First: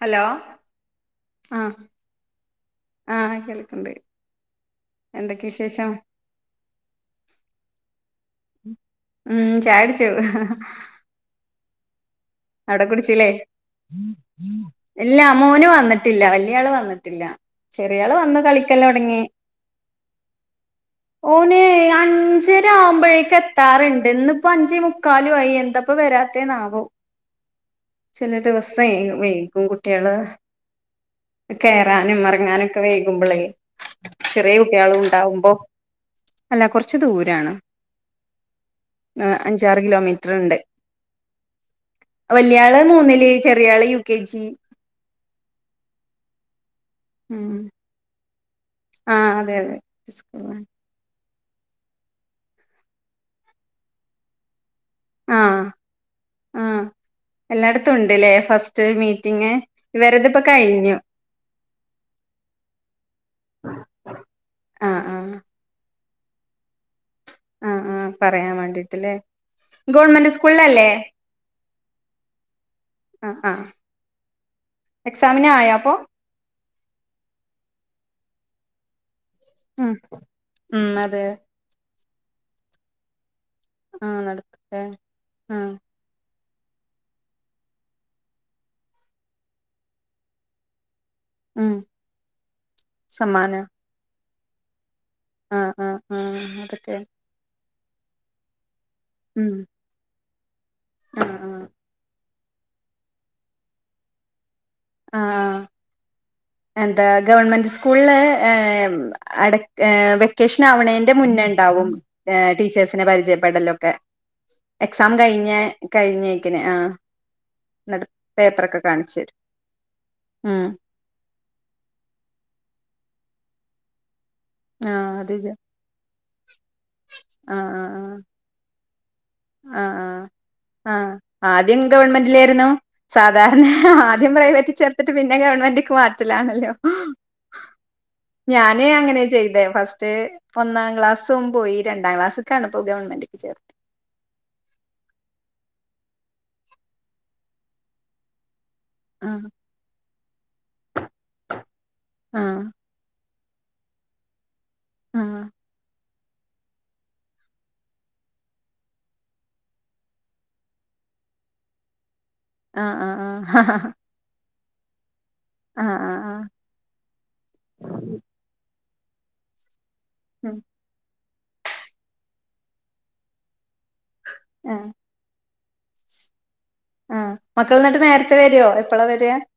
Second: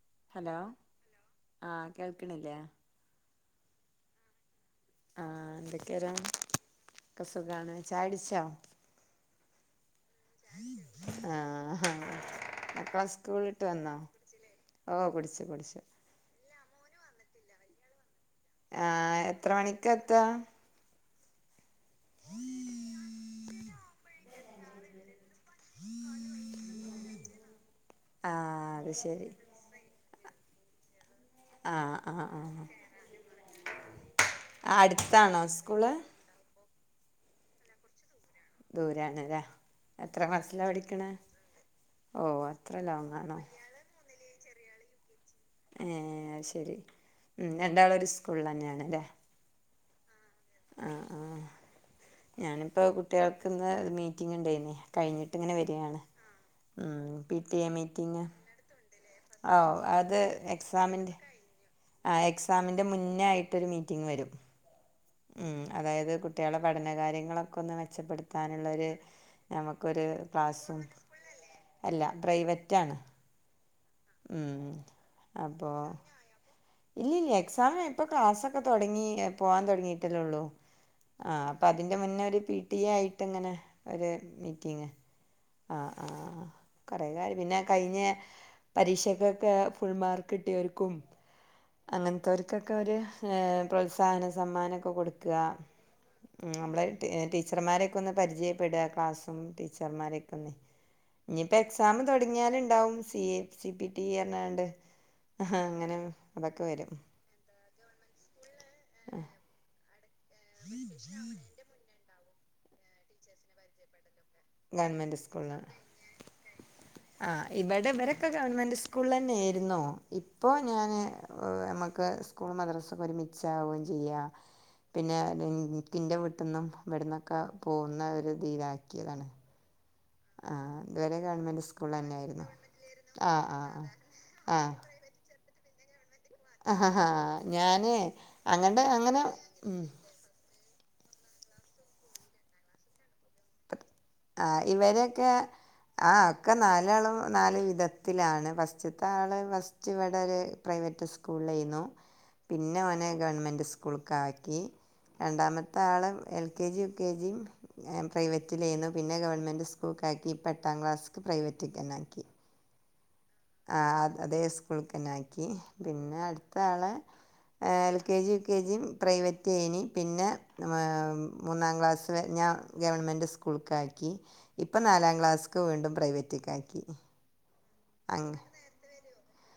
Hello ആ ആഹ് കേൾക്കണില്ലേ ആ കേൾ- ണ്ട് എന്തൊക്കെ ആഹ് വിശേഷം എന്തൊക്കെയാരാ ഒക്കെ സുഖാണ് ചായുടിച്ചോ മ് ചായ കുടിച്ചു [inaudible] [unintelligible] അവിടെ മക്കളെ കുടിച്ചില്ലേ സ്കൂളിട്ട് വന്നോ ഓ ഇല്ല കുടിച്ചു മോന് കുടിച്ചു വന്നിട്ടില്ല വലിയ ആള് വന്നു വന്നിട്ടില്ല ചെറിയ ആള് വന്ന് ആ കളിക്കലൊടങ്ങി എത്ര മണിക്കാ എത്തുക ഓന് അഞ്ചരആവുമ്പോഴേക്ക് എത്താറുണ്ട് ഇന്ന് ഇപ്പോ അഞ്ചേ മുക്കാല് വയ്യ എന്തപ്പോ വരാത്തെ നാവോ ചില ആഹ് ദിവസവേ അത് ശരി വൈകും കുട്ടികള് ആഹ് കേറാനും ആഹ് ആഹ് ഇറങ്ങാനൊക്കെ വൈകുമ്പോളേ ചെറിയ കുട്ടികളും അടുത്താണോ ഉണ്ടാവുമ്പോ സ്കൂള് അല്ല കുറച്ച് ഇച്ചിരി ദൂരാണ് ദൂരാണ് ല്ലെ അഞ്ചാറ് എത്ര കിലോമീറ്റർ ഉണ്ട് ക്ലാസ്സിലാ പഠിക്കണെ വല്യാള് മൂന്നില് ചെറിയാള് യു കെ ജി ഏ ശരി മ് രണ്ടാളും ഒരു സ്‌ ക്കുള്ളഞ്ഞേ ആ അതെ അതെ ഞാനിപ്പോ കുട്ടികൾക്ക് ഇന്ന് മീറ്റിംഗ് ഇണ്ടയ്നി കഴിഞ്ഞിട്ട് ഇങ്ങനെ ആഹ് വരിയാണ് ആഹ് മ് പി ടി എ എല്ലായിടത്തും മീറ്റിങ് ഉണ്ട്ല്ലേ ഫസ്റ്റ് മീറ്റിംഗ് ഓ അത് ഇവരതിപ്പോ കഴിഞ്ഞു എക്സാമിന്റെ ആ എക്സാമിന്റെ മുന്നേ ആയിട്ടൊരു മീറ്റിംഗ് വരും ആഹ് ആഹ് മ് ആ അതായത് കുട്ടികളെ പഠന കാര്യങ്ങ- അതൊക്കെന്ന് ആഹ് ആഹ് പറയാൻ മെച്ചപ്പെടുത്താനുള്ള ഒരു വേണ്ടിട്ടല്ലേ നമുക്ക് ഒരു ഗവൺമെന്റ് ക്ലാസും സ്കൂളിലല്ലേ അല്ല പ്രൈവറ്റാണ് ആഹ് ആഹ് മ് എക്സാമിന് അപ്പൊ ആയോ ഇല്ല ഇല്ല എക്സാം ഇപ്പൊ ക്ലാസ്‌ഒക്കെ തൊടങ്ങി പോവാൻ ഉം തുടങ്ങിയിട്ടല്ലെ ഉള്ളൂ ഉം അതെ ആ അപ്പൊ അതി അതിന്റെ മുന്നെ ഒരു പി ടി എ ആയിട്ട് ഇങ്ങനെ ഒരു ആഹ് നടത്തട്ടെ മീറ്റിങ് ആഹ് ആ ആ കൊറെ കാര്യം പിന്നെ കഴിഞ്ഞ പരീക്ഷക്കൊക്കെ ഫുൾ മാർക്ക് കിട്ടിയവർക്കും ഉം അങ്ങനത്തെവർക്കൊക്കെ ഒരു സമ്മാനം പ്രോത്സാഹന സമ്മാനം ഒക്കെ കൊടുത്ത് ആഹ് ആഹ് മ് ആഹ് നമ്മള് അതൊക്കെ ടീച്ചർമാരെ ഒന്ന് പരിചയപ്പെട ക്ലാസ്സും ഉം ടീച്ചർമാരെ പി [unintelligible] ആഹ് ഇനിയിപ്പ ആഹ് എക്സാം ത ലുണ്ടാവും സി എ സി പിടിഎപറഞ്ഞാണ്ട് ആ ആഹ് അങ്ങനെ വരും എന്താ ഗവൺമെന്റ് സ്കൂള് അട വ [unintelligible] കൃഷ്ണ അവണേന്റെ മുന്നേ ഇണ്ടാവും ഏഹ് ടീച്ചേഴ്സിനെ പരിചയപ്പെടലൊക്കെ എക്സാം ഗവൺമെന്റ് കഴിഞ്ഞ കഴിഞ്ഞേക്കനെ ആ ആ് ഇവിടെ എന്നിട്ട് ഇവരൊക്കെ ഗവൺമെന്റ് പേപ്പറൊക്കെ കാണിച്ചു സ്കൂള് തരും ന്നെ ഇപ്പോ ഉം ഞാന് നമക്ക് സ്കൂൾ മദ്രാസൊക്കെ ഒരുമിച്ച് ഉച്ചാവയും ചെയ്യ ആ പിന്നെ അത് വിചാ ഇൻക്ക് ഇന്റെ വീട്ട് പെട്ടന്നും ഇവിടന്നൊക്കെ ആ പോവുന്ന ഒരു ഇത് ഇതാക്കിയതാണ് സ്കൂൾ തന്നെയായിരുന്നു ആഹ്ആഹ്ആഹ്ആദ്യംഗവൺമെന്റിലായിരുന്നു ആ ആ സാധാരണ ആദ്യം ആ പ്രൈവറ്റ് ചേർത്തിട്ട് പിന്നെ ഗവൺമെന്റക്ക് മാറ്റ ലാണല്ലോ ആ ആ ഞാന് അങ്ങടെ ഞാന് അങ്ങനെ ചെയ്ത ഉം. ഫസ്റ്റ് ഒന്നാം ക്ലാസും പോയി രണ്ടാം ക്ലാസ് ക്കാണ് ഇപ്പ ഗവൺമെന്റി ചേർത് ആഹ് ഇവരൊക്കെ ആ ഒക്കെ നാലാളും നാല്‌വിധത്തിലാണ് ഫ ഇപ് ആ ആള് ഫസ്റ്റ് ഇവിടെ ഒരു പ്രൈവറ്റ് സ്കൂളേനു ആ പിന്നെ ഓന് ഗവൺമെൻ്റ് സ്കൂൾകാക്കി ആ രണ്ടാമത്താള് L K G U K G പ്രൈവറ്റിലേനു പിന്നെ ഗവൺമെന്റ് സ്കൂൾകാക്കി ഇപ്പ എട്ടാം ക്ലാസ്ക് പ്രൈവറ്റിത്തന്നാക്കി ആഹ് ആഹ് ആഹ് അ അതെസ് [unintelligible] ക്കി ആ ആ ആ പിന്നെ ആ അടുത്ത ആളെ L K G U K G private ഏനി പിന്നെ ഉം മാം മൂന്നാം ക്ലാസ് ഞാ ഗവമെൻറ് സ്കൂൾക്ക് ആയി ക്കി ആ ഇപ്പൊ നാലാം ക്ലാസ് ക്ക് വീണ്ടും പ്രൈവറ്റ്ക്കാ ആ മക്കള് ന്നിട്ട് നേര്ത്തെ വരോ എപ്പളാ വെര മക്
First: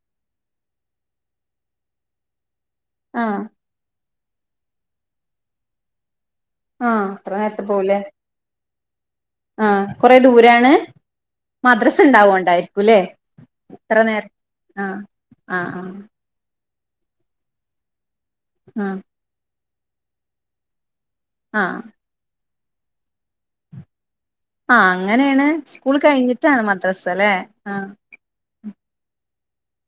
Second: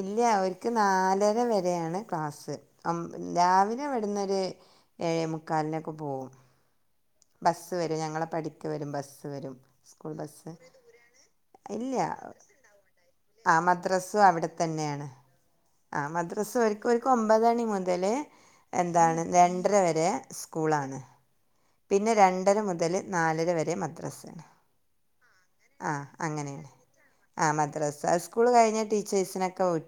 ഇല്ല അവര്ക്ക് നാലര വരെയാണ് ക്ലാസ്സ് അം ആ രാവിലെ വ്ട്ന്ന് ര് ഏഴേമുക്കാലിനൊക്കെ പോകും ആ അത്ര നേര്ത്തെ പോവുലേ പടിക്ക് വരും ബസ് വരും ആ സ്കൂൾ കൊറെ ബസ് ദൂരാണ് ഇല്ല മദ്രസ് ണ്ടാവോണ്ടായിരിക്കുംല്ലേ ഇത്ര നേര്തെ ന്നെണ് ആ മദ്രസ് സ് ഓര്ക് ഓര്ക്ക് ഒമ്പതണി മുതല് ആഹ് ആഹ് എന്താണ് രൺ എട്ടര വരെ സ്കൂളാണ്. ആഹ് പിന്നെ രണ്ടര മു മുതല് നാലര വരെ മദ്രസ് ആ അങ്ങനെണ് സ്കൂൾ കഴിഞ്ഞിട്ടാണ് അങ്ങനെയാണ് മദ്രസ ല്ലേ ആ. മദ്രസ സ്കൂൾ കഴിഞ്ഞാൽ [unintelligible]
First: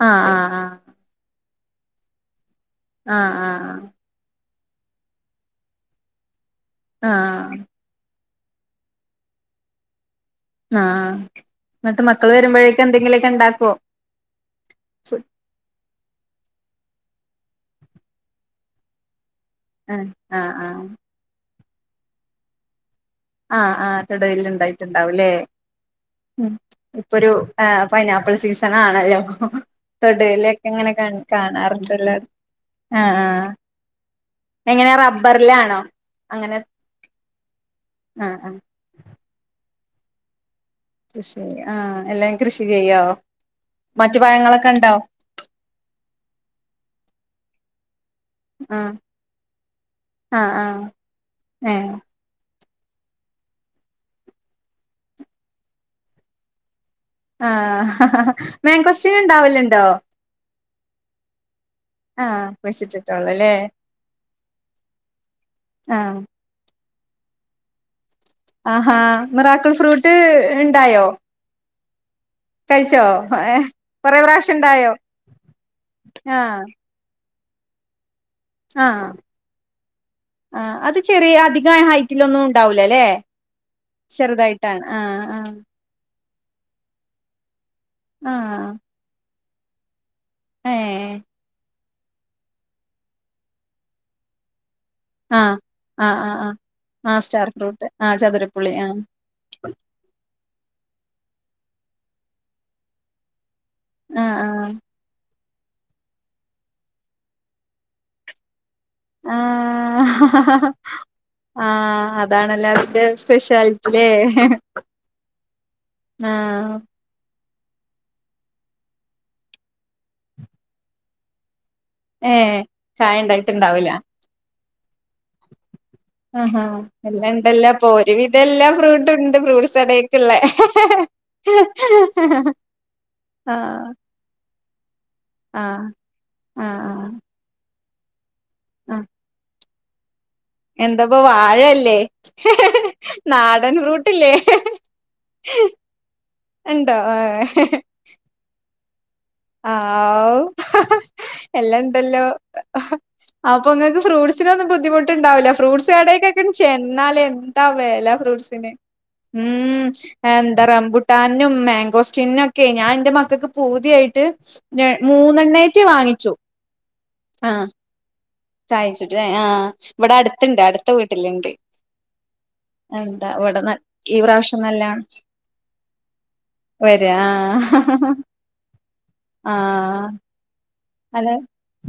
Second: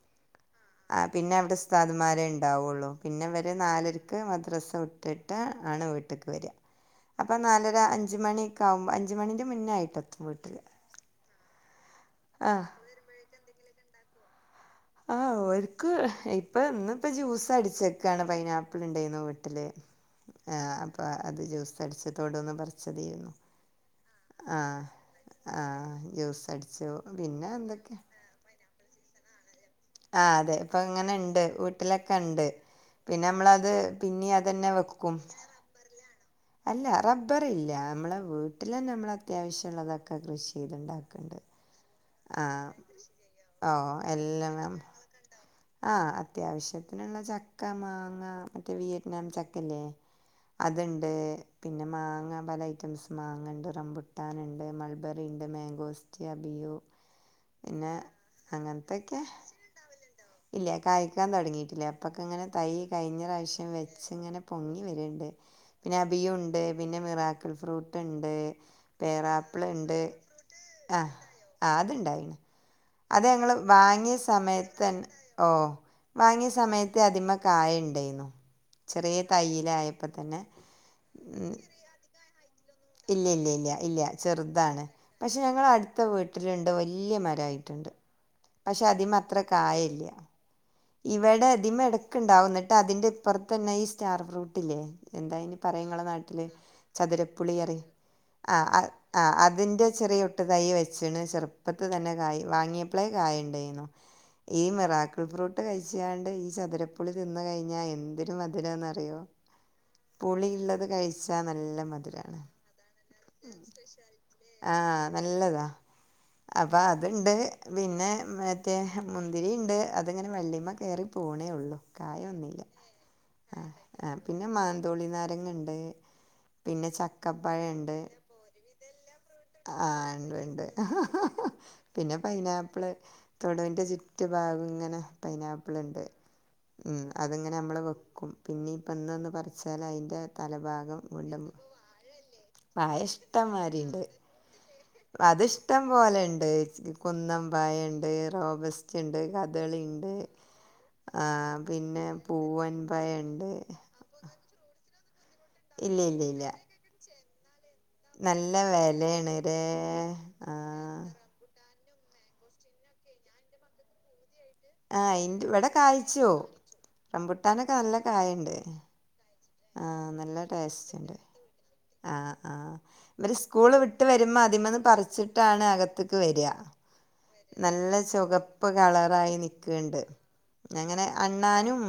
ആ ആ ആ പിന്നെവിടെ സ് സ്താദ്മാര്ൺ ണ്ടാവുള്ളൂ ആഹ് പിന്നെവര് ആഹ് നാലരക്ക് മദ്രസ് വിട്ടിട്ട് ആണ് വീട്ടിക്ക് വെര അപ്പൊ ആഹ് നാലര അൻ ഞ്ച് മണിക്കാവുമ്പം അഞ്ച് മണിന്റെ മുന്നായിട്ടെത്തും വീട് ആ ആ ന്ന്ട്ട് മക്കള് ആ വരുമ്പോഴേക് എന്തങ്കിലുക്കെ ണ്ടാക്കോ ആ ഓര്ക്ക്‌ പ്പൊ ഇന്ന്പ്പോ ജ്യൂസ് അടിച്ചിക്കാണ് പൈനാപ്പിള് ഉണ്ടെയ്ന്നു വി ല്ലേ ആഹ് ആഹ് ആ ആഹ് അപ്പോ അത് ജൂസ് [unintelligible] ആ ആ തൊടുവില് ണ്ടായിട്ടുണ്ടാവുംല്ലേ ആഹ് ജ്യൂസ് ഉം അടിച്ചു ഇപ്പൊരു പിന്നെ ആ എന്തൊക്കെ പൈനാപ്പിൾ സീസൺ ആണല്ലോ ആ അതെ തൊടൂലൊക്കെ ഇപ്പൊ ഇങ്ങനെ ഇങ്ങനെണ്ട് വീട്ടിലൊക്കെ കാണാറുണ്ടല്ലോ ഉണ്ട് ആഹ് പിന്നെ ആഹ് നമ്മളത് പിന്നെ അതെന്നെ എങ്ങനെ വെക്കും റബ്ബറിലാണോ അങ്ങനെ അല്ല റബ്ബറില്ല നമ്മളെ ആഹ് ആഹ് വീട്ടില് നമ്മള അത്യാവശ്യ ഉള്ളതക്കൊ കൃഷി ചെയ്തുണ്ടാക്ക്ണ്ട് കൃഷി ആഹ് എല്ലാം ആ കൃഷി ചെയ്യോ ഓ മറ്റു എല്ല പഴങ്ങളൊക്കെ ഉണ്ടോ ആ അത്യാവശ്യത്തിനുള്ള ച കമാ മറ്റേ ആഹ് വിയറ്റ്നാം ചക്കല്ലേ ആഹ് ആഹ് അത്ണ്ട് പിന്നെ ഏഹ് മാങ്ങ പല ഐറ്റംസ് മാങ്ങ ണ്ട് റംബുട്ടാൻ ണ്ട് മൾബെറി ണ്ട് മാങ്കോസ്ത്യബിയു ആഹ് പിന്നെ മാങ്കോസ്റ്റീൻ അങ്ങനത്തൊക്കെ ഉണ്ടാവലുണ്ടോ ഇല്ല കായ്ക്കാൻ തുടങ്ങിട്ടില്ല അപ്പൊക്കെ ആഹ് ഇങ്ങനെ തൈ കഴിഞ്ഞ കുഴിച്ചിട്ടിട്ടൊള്ളൂ അല്ലേ പ്രാവശ്യം വെച്ച് ഇങ്ങനെ പൊങ്ങി വരണ്ട് പിന്നെ ആഹ് അബിയുണ്ട് പിന്നെ മിറാക്കൽ ഫ്രൂട്ട് ഉണ്ട് ആഹാ പേറാപ്പിൾ മറാക്കൽ ഉണ്ട് ഫ്രൂട്ട് ആ ഇണ്ടായോ ആ അതിണ്ടായിന്ന് കഴിച്ചോ അത് ഞങ്ങള് ഏഹ് വാങ്ങിയ കൊറെ പ്രാവശ്യം സമയത്ത് ഇണ്ടായോ തന്നെ ഓ വാങ്ങിയ സമയത്ത് അത് ത്മ്മെ കായ്ണ്ടേയ്ന്നു ആ ആ അത് ചെറിയ ഉം, അധികം ഹൈറ്റിലൊന്നും ഉണ്ടാവൂല ല്ലേ ഇല്ല ഇല്ല ഇല്ല ഇല്ല ചെറുതായിട്ടാണ് ചെറുതാണ് ആഹ് പക്ഷെ ആഹ് ഞങ്ങ അടുത്ത വീട്ടിലുണ്ട് വല്യ മ ണ്ടായി ആഹ് പക്ഷെ അതി അത്ര കായല്ല ഏഹ് ഇവടെ അതിം എട ക്ക് ഇണ്ടാവും അതിന്റെപ്പറത്ത് തന്നെ ഈ സ്റ്റാർ ഫ്രൂട്ടില്ലേ എന്താ ഇനി ആഹ് പറയങ്ങളെ ആഹ് ആഹ് നാട്ടില് ആഹ് ആഹ് സ്റ്റാർ ചതുരപ്പുളിറി ഫ്രൂട്ട് ആഹ് ആ ചതുരപ്പുളി ആഹ് ആ അതിന്റെ ചെറിയ ഒട്ട് തൈ വെച്ചണ് ചെറുപ്പ ഇപ്പത്ത തന്നെ കായ് വാങ്ങിയപ്പോളേ കായുണ്ടേ ഈ ആഹ് മിറാക്കൽ ഫ്രൂട്ട് കഴിച്ചാണ്ട് ഈ ചതുരപ്പുള്ളി തിന്ന് കഴിഞ്ഞാ എന്തിനും മധുരന്നറിയോ ആഹ് ആഹ് പുളിള്ളത് കഴിച്ചാ നല്ല ആഹ് മധുരാണ് അതാണല്ലോ അതിന്റെ സ്പെഷ്യാലിറ്റില്ലേ ആഹ് നല്ലതാ ആഹ് അപ്പൊ അതുണ്ട് പിന്നെ മറ്റേ മുന്തിരി ഇണ്ട് അതെ അങ്ങനെ വെള്ളിയമ്മ കയറി പോണേ ഉള്ളു ഏഹ് കായൊന്നുമില്ല ചായ ഇണ്ടായിട്ടുണ്ടാവൂല ആ പിന്നെ മ തുണിനാരങ്ങാ ഇണ്ട് ആഹാ പിന്നെ എല്ലാം ഇണ്ടല്ലോ ചക്കപ്പഴം അപ്പൊ ഇണ്ട് ഒരുവിധം എല്ലാ ഫ്രൂട്ടും ഉണ്ട് ഫ്രൂട്ട്സ് ആഹ് ഇണ്ട് കടേക്കുള്ളേ ഇണ്ട് പിന്നെ പൈനാപ്പിൾ തൊടുവിന്റെ ആഹ് ചുറ്റു ഭാഗം അങ്ങനെ പൈനാപ്പിൾ ആഹ് ഉണ്ട് ആഹ് ഉം ആഹ് അതിങ്ങനെ നമ്മള് കൊ പിന്നെ ഇപ്പ ആഹ് ഇന്ന് പറ ചാല് അയ്ന്റെ തലഭാഗം എന്താപ്പ കൊണ്ട് വാഴല്ലേ പഴം നാടൻ ഇഷ്ടംമാരി ണ്ട് ഫ്രൂട്ടില്ലേ അതിഷ്ടം പോലെണ്ട് ഇണ്ടോ കുന്നം പഴണ്ട് റോബസ് ണ്ട് കഥളി ണ്ട് ഔ എല്ലാണ്ടല്ലോ പൂവൻ പഴണ്ട് അപ്പൊങ്ങക്ക് ഫ്രൂട് സ് നെന്നും ബുദ്ധിമു ട്ട്ണ്ടാവൂല ഫ്രൂട്സ് ഇല്ല ഇല്ല കടേക്ക് ക്കെ ഇല്ല ചെന്നാല്എന്താ വെല നല്ല ഫ്രുട്ട്സ്ന് വെലയാണ് മ് രേ എന്താ ആഹ് റമ്പൂട്ടാനും മേ മ്പസ്റ്റ് നെക്കെ ഞാൻ ന്റെ മക്കൾക്ക് പൂതിയായി ട്ട് ആ ഇ ഇവിടെ കായ്ച്ചു റംമ്പുട്ടാനൊക്കെ നല്ല കായണ്ട് കാഴിച്ചിട്ട് ഏ ആ നല്ല ടേസ്റ്റ് ണ്ട് ആ ആ എന്താ ഇവര് ഇവിടെ ന സ്കൂള് വിട്ട് ഈ വരുമ്പോ അദിൻ പ്രാവശ്യം മന്ന് നല്ലോണം പറിച്ചിട്ടാണ് അകത്ത്ക്ക് വരാ വരാ നല്ല ആഹ് ചുകപ്പ് കളറായി നിക്ക്ണ്ട് ആഹ് അങ്ങനെ അതെ അണ്ണാനും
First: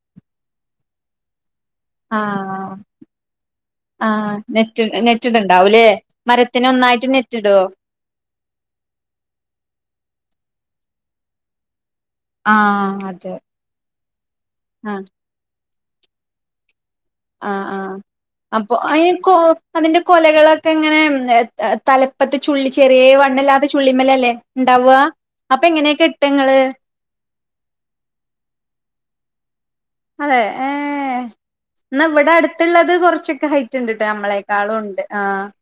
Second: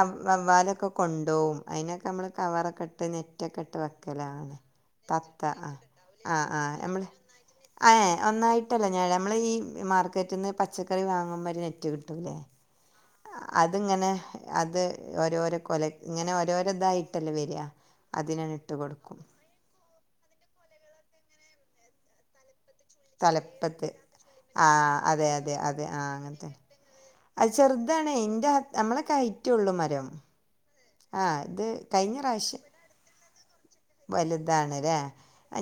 അവ് വവ്വാലൊക്കെ കൊണ്ടോവും അയിനൊക്കെ നമ്മള് ആഹ് കവറൊക്കെ ഇട്ട് നെറ്റൊക്കെ ഇട്ട് ആഹ് വെക്കലാണ് നെറ്റ് തത്ത ആ നെറ്റിട്ണ്ടാവുംല്ലേ ആ ആ മരത്തിന് നമ്മ ഒന്നായിട്ട് നെറ്റിടോ ആ ഒന്നായിട്ടല്ല ഞ നമ്മൾ ഈ മാർക്കറ്റിന്ന് പ പച്ചക്കറി വാങ്ങുമ്പം ഒര്നെറ്റ് കി ട്ടുലെ ആഹ് അതെ അത്ങ്ങനെ അത് ആഹ് ഓരോരെ കൊല ഇങ്ങനെ ഓരോര് ക്കതായി ആആ അപ്പൊ അയ്നെക്കോ അതിന്റെ കൊലകളൊക്കെ ഇങ്ങനെ തലപ്പത്ത് ചുള്ളി ചെറിയ വണ്ണില്ലാത്ത തലപ്പത്ത് ചുള്ളിമ്മലല്ലേ ആ ഇണ്ടാവ അതെ അതെ അപ്പൊ അതെ എങ്ങനെ ആ അങ്ങാത കെട്ടങ്ങള് അ ചെർതാണേ ഇന്റെ നമ്മളെ കൈ റ്റെള്ളൂ മരം അതെ ഏഹ് ആ ഇത് കഴിഞ്ഞ റാ വശ്യം ക്കെ ഹൈ വലുതാണ് ലേ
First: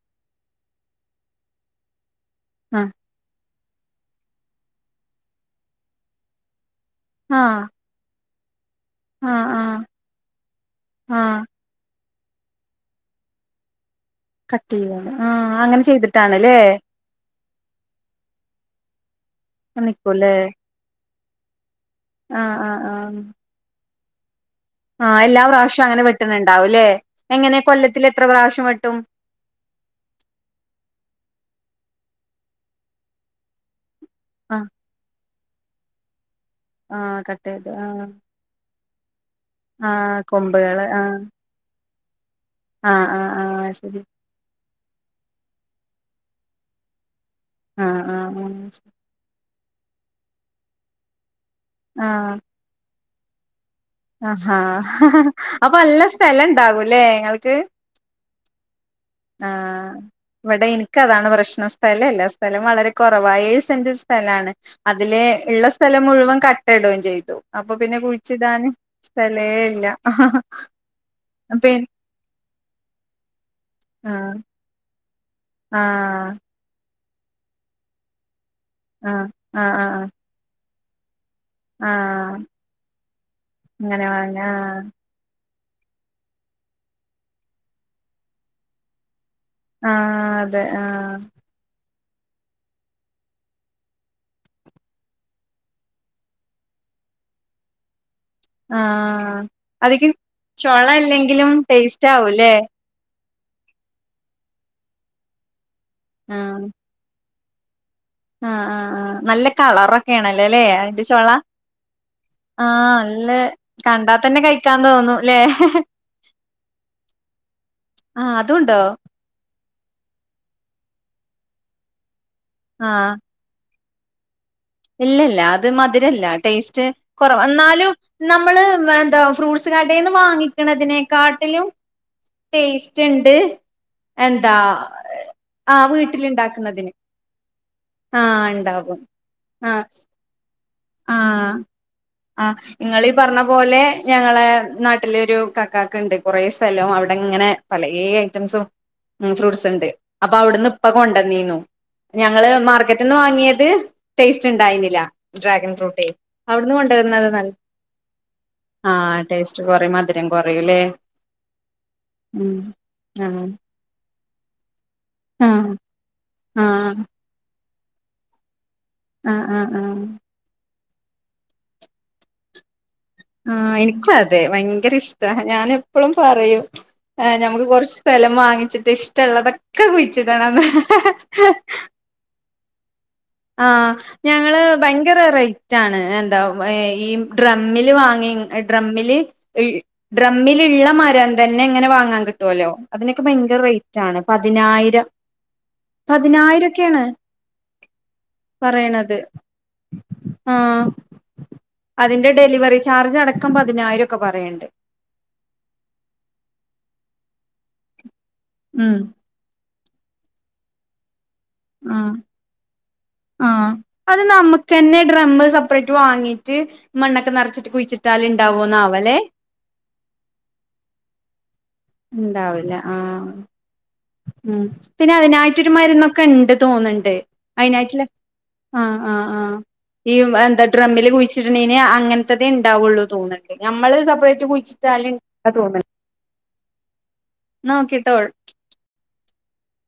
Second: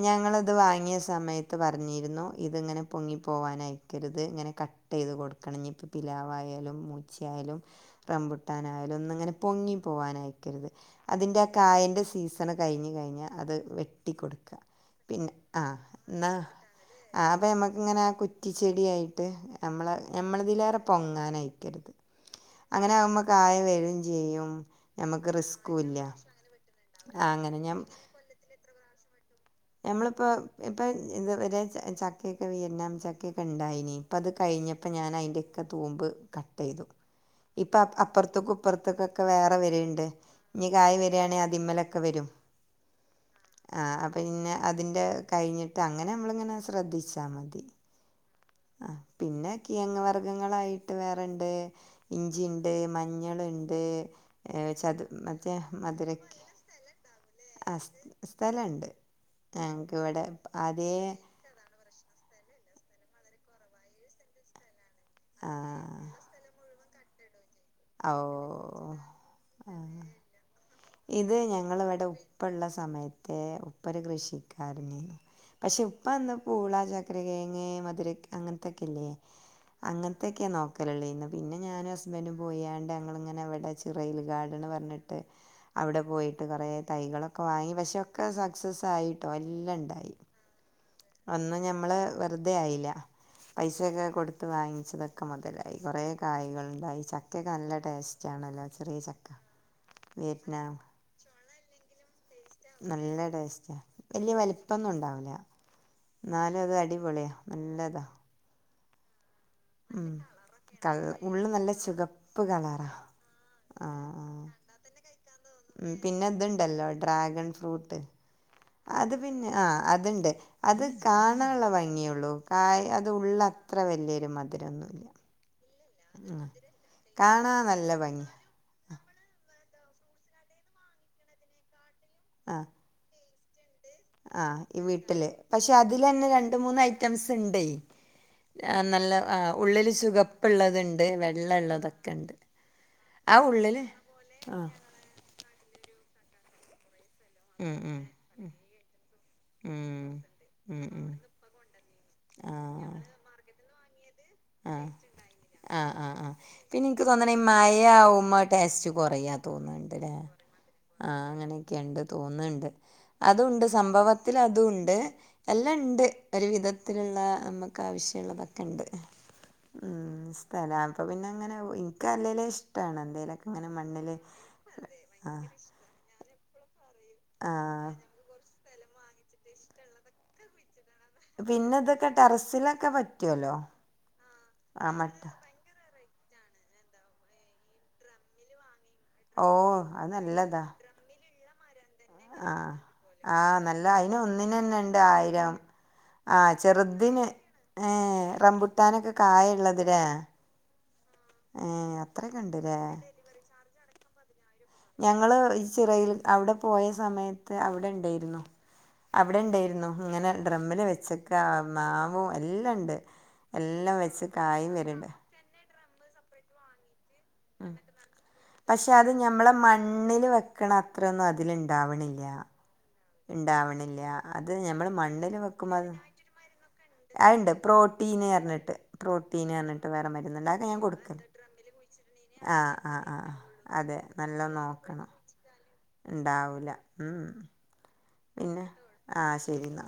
ഞങ്ങള്ത് വാങ്ങിയ സമയത്ത് പറഞ്ഞിരിന്നു ഇതിങ്ങനെ പൊങ്ങിപ്പോവാന ക്കരുത് ഇങ്ങനെ കട്ട് യ്ത് കൊടുക്കണം ഇന് പ്പം പിലാവായാലും ആഹ് മൂച്ചിയാലും ആഹ് റമ്പു ട്ടാനായാലും ഇങ്ങനെ ആഹ് പൊങ്ങി ആഹ് പോവാ നയക്കരുത് ആഹ് അതിന്റെ ആ കായന്റ സീസണ്കയി ഞ്ഞ് കയി ഞ്ഞ അത് വെ കട്ട് ചെയ്യുവാണ് ആ അങ്ങനെ ചെയ്തിട്ടണല്ലേ അപ്പോം നമുക്കിങ്ങനെ ആ കുറ്റിച്ചെടിയായി ട്ട് നമ്മള നമ്മള ഇതിലേറെ പൊ ഞാൻ അയക്കരുത് ആ ആഹ് അങ്ങനെ ആ ആകുമ്പോ കായ വരും ചെയ്യും ആ ഞമ്മക്ക് എല്ലാ റിസ്കും പ്രാഷോം ഇല്ല അങ്ങനെ വെട്ടുന്നുണ്ടാവുംല്ലെ ആ, അങ്ങനെ എങ്ങനെ ഞ കൊല്ലത്തി ത്ര പ്രാശ്യം വെട്ടും ഞമ്മളിപ്പോ ഇപ്പൊ ഇതു വരെ ചക്കെക്കെ വിരണം ചക്കൊക്കെ ഇണ്ടായിന അപ്പം അത് ആഹ് കഴിഞ്ഞപ്പോൾ ഞാൻ അതി്ന്റെ ക്കെ തൂമ്പ് ക ട്ടേയ്തു ആഹ് കട്ട് ചെയ്ത് പ്പ ആഹ് അപ്പുറത്തക്കും ഇപ്പർത്തിക്കും അക്ക [unintelligible] ക്ക് വേറെ വെര്ണ്ട് ആഹ് ഇനി കൊമ്പുകള് കായ് ആഹ് വരിയാണെ അതിൽമേല ഒക്കെ വെരും ആഹ് ആഹ് ആഹ് ശരി പിന്നെ അതിന്റെ കഴിഞ്ഞിട്ട് അങ്ങനെ നമ്മളിങ്ങനെ ശ്രദ്ധിച്ചു മതി ആഹ് ആഹ് ആ പിന്നെ കിയങ് വർഗ്ഗങ്ങളായിട്ട് വേറെണ്ട് ഇഞ്ചി ണ്ട് മഞ്ഞ മഞ്ഞളുണ്ട് ആഹ ഏ, ചതു മറ്റേ അപ്പൊ നല്ല മധുര സ്ഥല ഉണ്ടാകൂല്ലേ ങ്ങൾക്ക്? സ്ഥലണ്ട് ആ ഇവിടെ എനിക്ക് അതാണ് പ്രശ്ന സ്ഥലം അല്ല സ്ഥലം വളരെ കുറവ ഏഴു സെന്റ് സ്ഥലമാണ് അതില് ഉള്ള സ്ഥലം ആ മുഴുവൻ ക ട്ടുകയും ചെയ്തു. അപ്പൊ പിന്നെ ഓ കുഴിച്ചിടാന് സ്ഥലേ ഇല്ല പി ഉപ്പള്ള സമയത്തെ ഉ പ്പൊരു കൃഷിക്കാരനി പക്ഷെ ആഹ് ഇപ്പന്ന് പൂളാ ച കിഴങ്ങേ മധരയ്ക്ക് അങ്ങനത്തൊക്കെല്ലേ ആഹ് ആഹ് ആഹ് ആഹ് അങ്ങനത്തൊക്കെയ നോ കലളീനും ആഹ് പോയാണ്ട് ഞങ്ങളിങ്ങനെ അവിടെ അങ്ങനെ ചിറയിൽ വാങ്ങ ഗാർഡൻ പറഞ്ഞിട്ട് അവിടെ പോയിട്ട് കുറെേ തൈകളൊക്കെ വാങ്ങി പക്ഷെ ഒക്കെ സക്സസ് ആയി ആഹ് അതെ ആഹ് അന്ന് ഞ നമ്മള് വെറുതെ ആയില്ല പൈസൊക്കെ കൊടുത്ത് വാങ്ങിച്ചതൊക്കെ മുതലായി കുറെ കായകളുണ്ടായി ചക്കയൊക്കെ നല്ല ടേസ്റ്റ് ആഹ് അതി ചോള അല്ലെങ്കിലും ടേസ്റ്റ് ട്ടാവു നല്ലട വല്യ വലിപ്പൊന്നും ഉണ്ടാവില്ല ന്നാലു ആഹ് അത് അടിപൊളിയാ നല്ലതാ ആഹ് ആഹ് നല്ല ഉം കളറൊക്കെയാണല്ലേ ല്ലേ തൾ അതിന്റെ ചൊള ഉള്ള് നല്ല ചുകപ്പ് കളറാ ആഹ് നല്ല ആ കണ്ടാ ആ തന്നെ കഴിക്കാൻ തോന്നും ല്ലേ പിന്നെ ഇതുണ്ടല്ലോ ഡ്രാഗൺ ഫ്രൂട്ട് ആഹ് അതുണ്ടോ അത് പിന്നെ ആ അതുണ്ട് അത് കാണാനുള്ള ഭംഗിയള്ളൂ കായ് അത് ആഹ് ഉള്ള അത്ര വലിയൊരു മതി തിരൊന്നുമില്ല ത് മധുര ഇല്ല ടേസ്റ്റ് കുറവാ എന്നാലും നല്ല ഭംഗിയ നമ്മൾ എന്തുവാ ഫ്രൂട്ട് കടെന്നു വാങ്ങിക്കണതിനെക്കാട്ടിലും ടേസ്റ്റ് ഉണ്ട് എന്താ ആഹ ഈ വീട്ടില് പക്ഷെ ആഹ് അതിൽതന്നെ രണ്ട് മൂന്ന് വീട്ടിലുണ്ടാക്കുന്നതിന് ഐറ്റംസ് ഉണ്ട് ആഹ് ഉണ്ടാവും നല്ല ഉള്ളിൽ സുഖപ്പ ഉള്ളതുണ്ട് ആ ആ് ഇങ്ങളീ ആ പറഞ്ഞ പോലെ ഉള്ളില് ഞങ്ങളെ ആഹ് നാട്ടിലെ ഒരു കക്ക ണ്ട് കുറേ സ്ഥലവും അടെ ഇങ്ങനെ ഉം പല ഉം ഉം ഐറ്റംസും ഫ്രൂട്ട്സ് ഉണ്ട് ഉം അപ്പൊ അവിടുന്ന് ഉം ഇപ്പൊ ഉം കൊണ്ടന്നീന്നു ഞങ്ങള് ആഹ് മാർക്കറ്റ് നിന്ന് വാങ്ങിയത് ടേസ്റ്റ് ആഹ് ഉണ്ടായിന്നില്ല ആഹ് ആഹ് ആഹ് പിന്നെ എനിക്ക് തോന്നണ മഴ ആവ്പ ടേസ്റ്റ് ആഹ് കൊറയാ ടേസ്റ്റ് കൊറയും തോന്നുന്നുണ്ട്ല്ലേ മധുരം കൊറയുംല്ലേ ആഹ അങ്ങനെയൊക്കെയുണ്ട് ഉം തോന്നുന്നുണ്ട് ആഹ് അതണ്ട് സംഭവത്തി അതും ഉണ്ട് ആഹ് എല്ലാം ഉണ്ട് ഒരു ആഹ് വിധത്തിലുള്ള നമുക്ക് ആവശ്യമുള്ള ബക്ക ഉണ്ട് ആഹ ആഹ ആഹ അപ്പ പിന്നെ അങ്ങനെ എനിക്ക് അല്ലേലും ഇഷ്ടമാണ് എന്തേലൊക്കെ ഇങ്ങനെ ആഹ എനിക്കും മണ്ണില് അതെ ഭയങ്കര ഇഷ്ടാ ആഹ് ഞാൻ എപ്പോളും പറയും ആ ഞമുക്ക് ആഹ് കുറച്ച് സ്ഥലം വാങ്ങിച്ചിട്ട് ഇഷ്ടള്ളതൊക്കെ കുഴിച്ചിടണ്ന്ന് പിന്നെ ഇതൊക്കെ ടെറസിലൊ ക്കെ പറ്റും ആഹ ഞങ്ങള് ഭയങ്കര റേറ്റ് ആണ് എന്താ ഈ ഡ്രമ്മിൽ വാങ്ങി ഡ്രമ്മിൽ ഓ അത് ഡ്രമ്മിൽ നല്ലതാ ഇള്ള മര തന്നെ അങ്ങനെ വാങ്ങാൻ കിട്ടല്ലോ ആഹ് അതിനൊക്കെ ആഹ് ഭയങ്കര നല്ല അയിന് റേറ്റാണ് ഒന്നിനന്നെണ്ട് പതിനായിരം ആയിരം പതിനായിരൊക്കെയാണ് റംബൂട്ടാനൊക്കെ പറയണത് കായഇള്ളതിലെ ആഹ് ഏ അത്രക്കെ ഇണ്ടല്ലേ ആയിരൊക്കെ പറയണ്ട് ഞങ്ങള് ഈ ചിറയിൽ അവിടെ പോയ സമയത്ത് അവിടെ ഉണ്ടായിരുന്നു ഉം അവിടെ ഇണ്ടായിരുന്നു അങ്ങനെ ഡ്രമ്മിൽ വെച്ച മാവും എല്ലാണ്ട് ആഹ അത് നമ്മുക്ക്ന്നെ ഡ്രമ് സെപ്പറേറ്റ് വാങ്ങിട്ട് ഉ പക്ഷെ അത് ഞമ്മളെ മണ്ണില് വെക്കണ അത്രന്നും അതി ഇണ്ടാവില്ല ആഹ ഇണ്ടാവണില്ല അത് ഉം ഞമ്മൾ പിന്നെ മണ്ണിൽ അതിനായിട്ടരു വെക്കുമ്പോ അത് മരുന്നൊക്കെ ഉണ്ട് തോന്നണ്ട് അത്ണ്ട് അയിനായിട്ടല്ലെ പ്രോട്ടീന് പറഞ്ഞിട്ട് ആ ആ ആ പ്രോട്ടീന് പറഞ്ഞിട്ട് വേറെ ഈ മരുന്നുണ്ട് എന്താ അതൊക്കെ ഞാൻ ഡ്രമ്മില് കൊടുക്കല് കുഴിച്ചിട്ടുണ്ടെന് അങ്ങനത്തതേ ആഹ് ആഹ് ഉണ്ടാവുള്ളു ആഹ് തോന്നണ്ട് അതെ നമ്മൾത് സെപ്പറേറ്റ് കുഴിച്ചിട്ടാലും തോന്നണ്ട് ഇണ്ടാവൂല ഉം ഓക്കെട്ടോ പിന്നെ ആഹ ശരി എന്നാ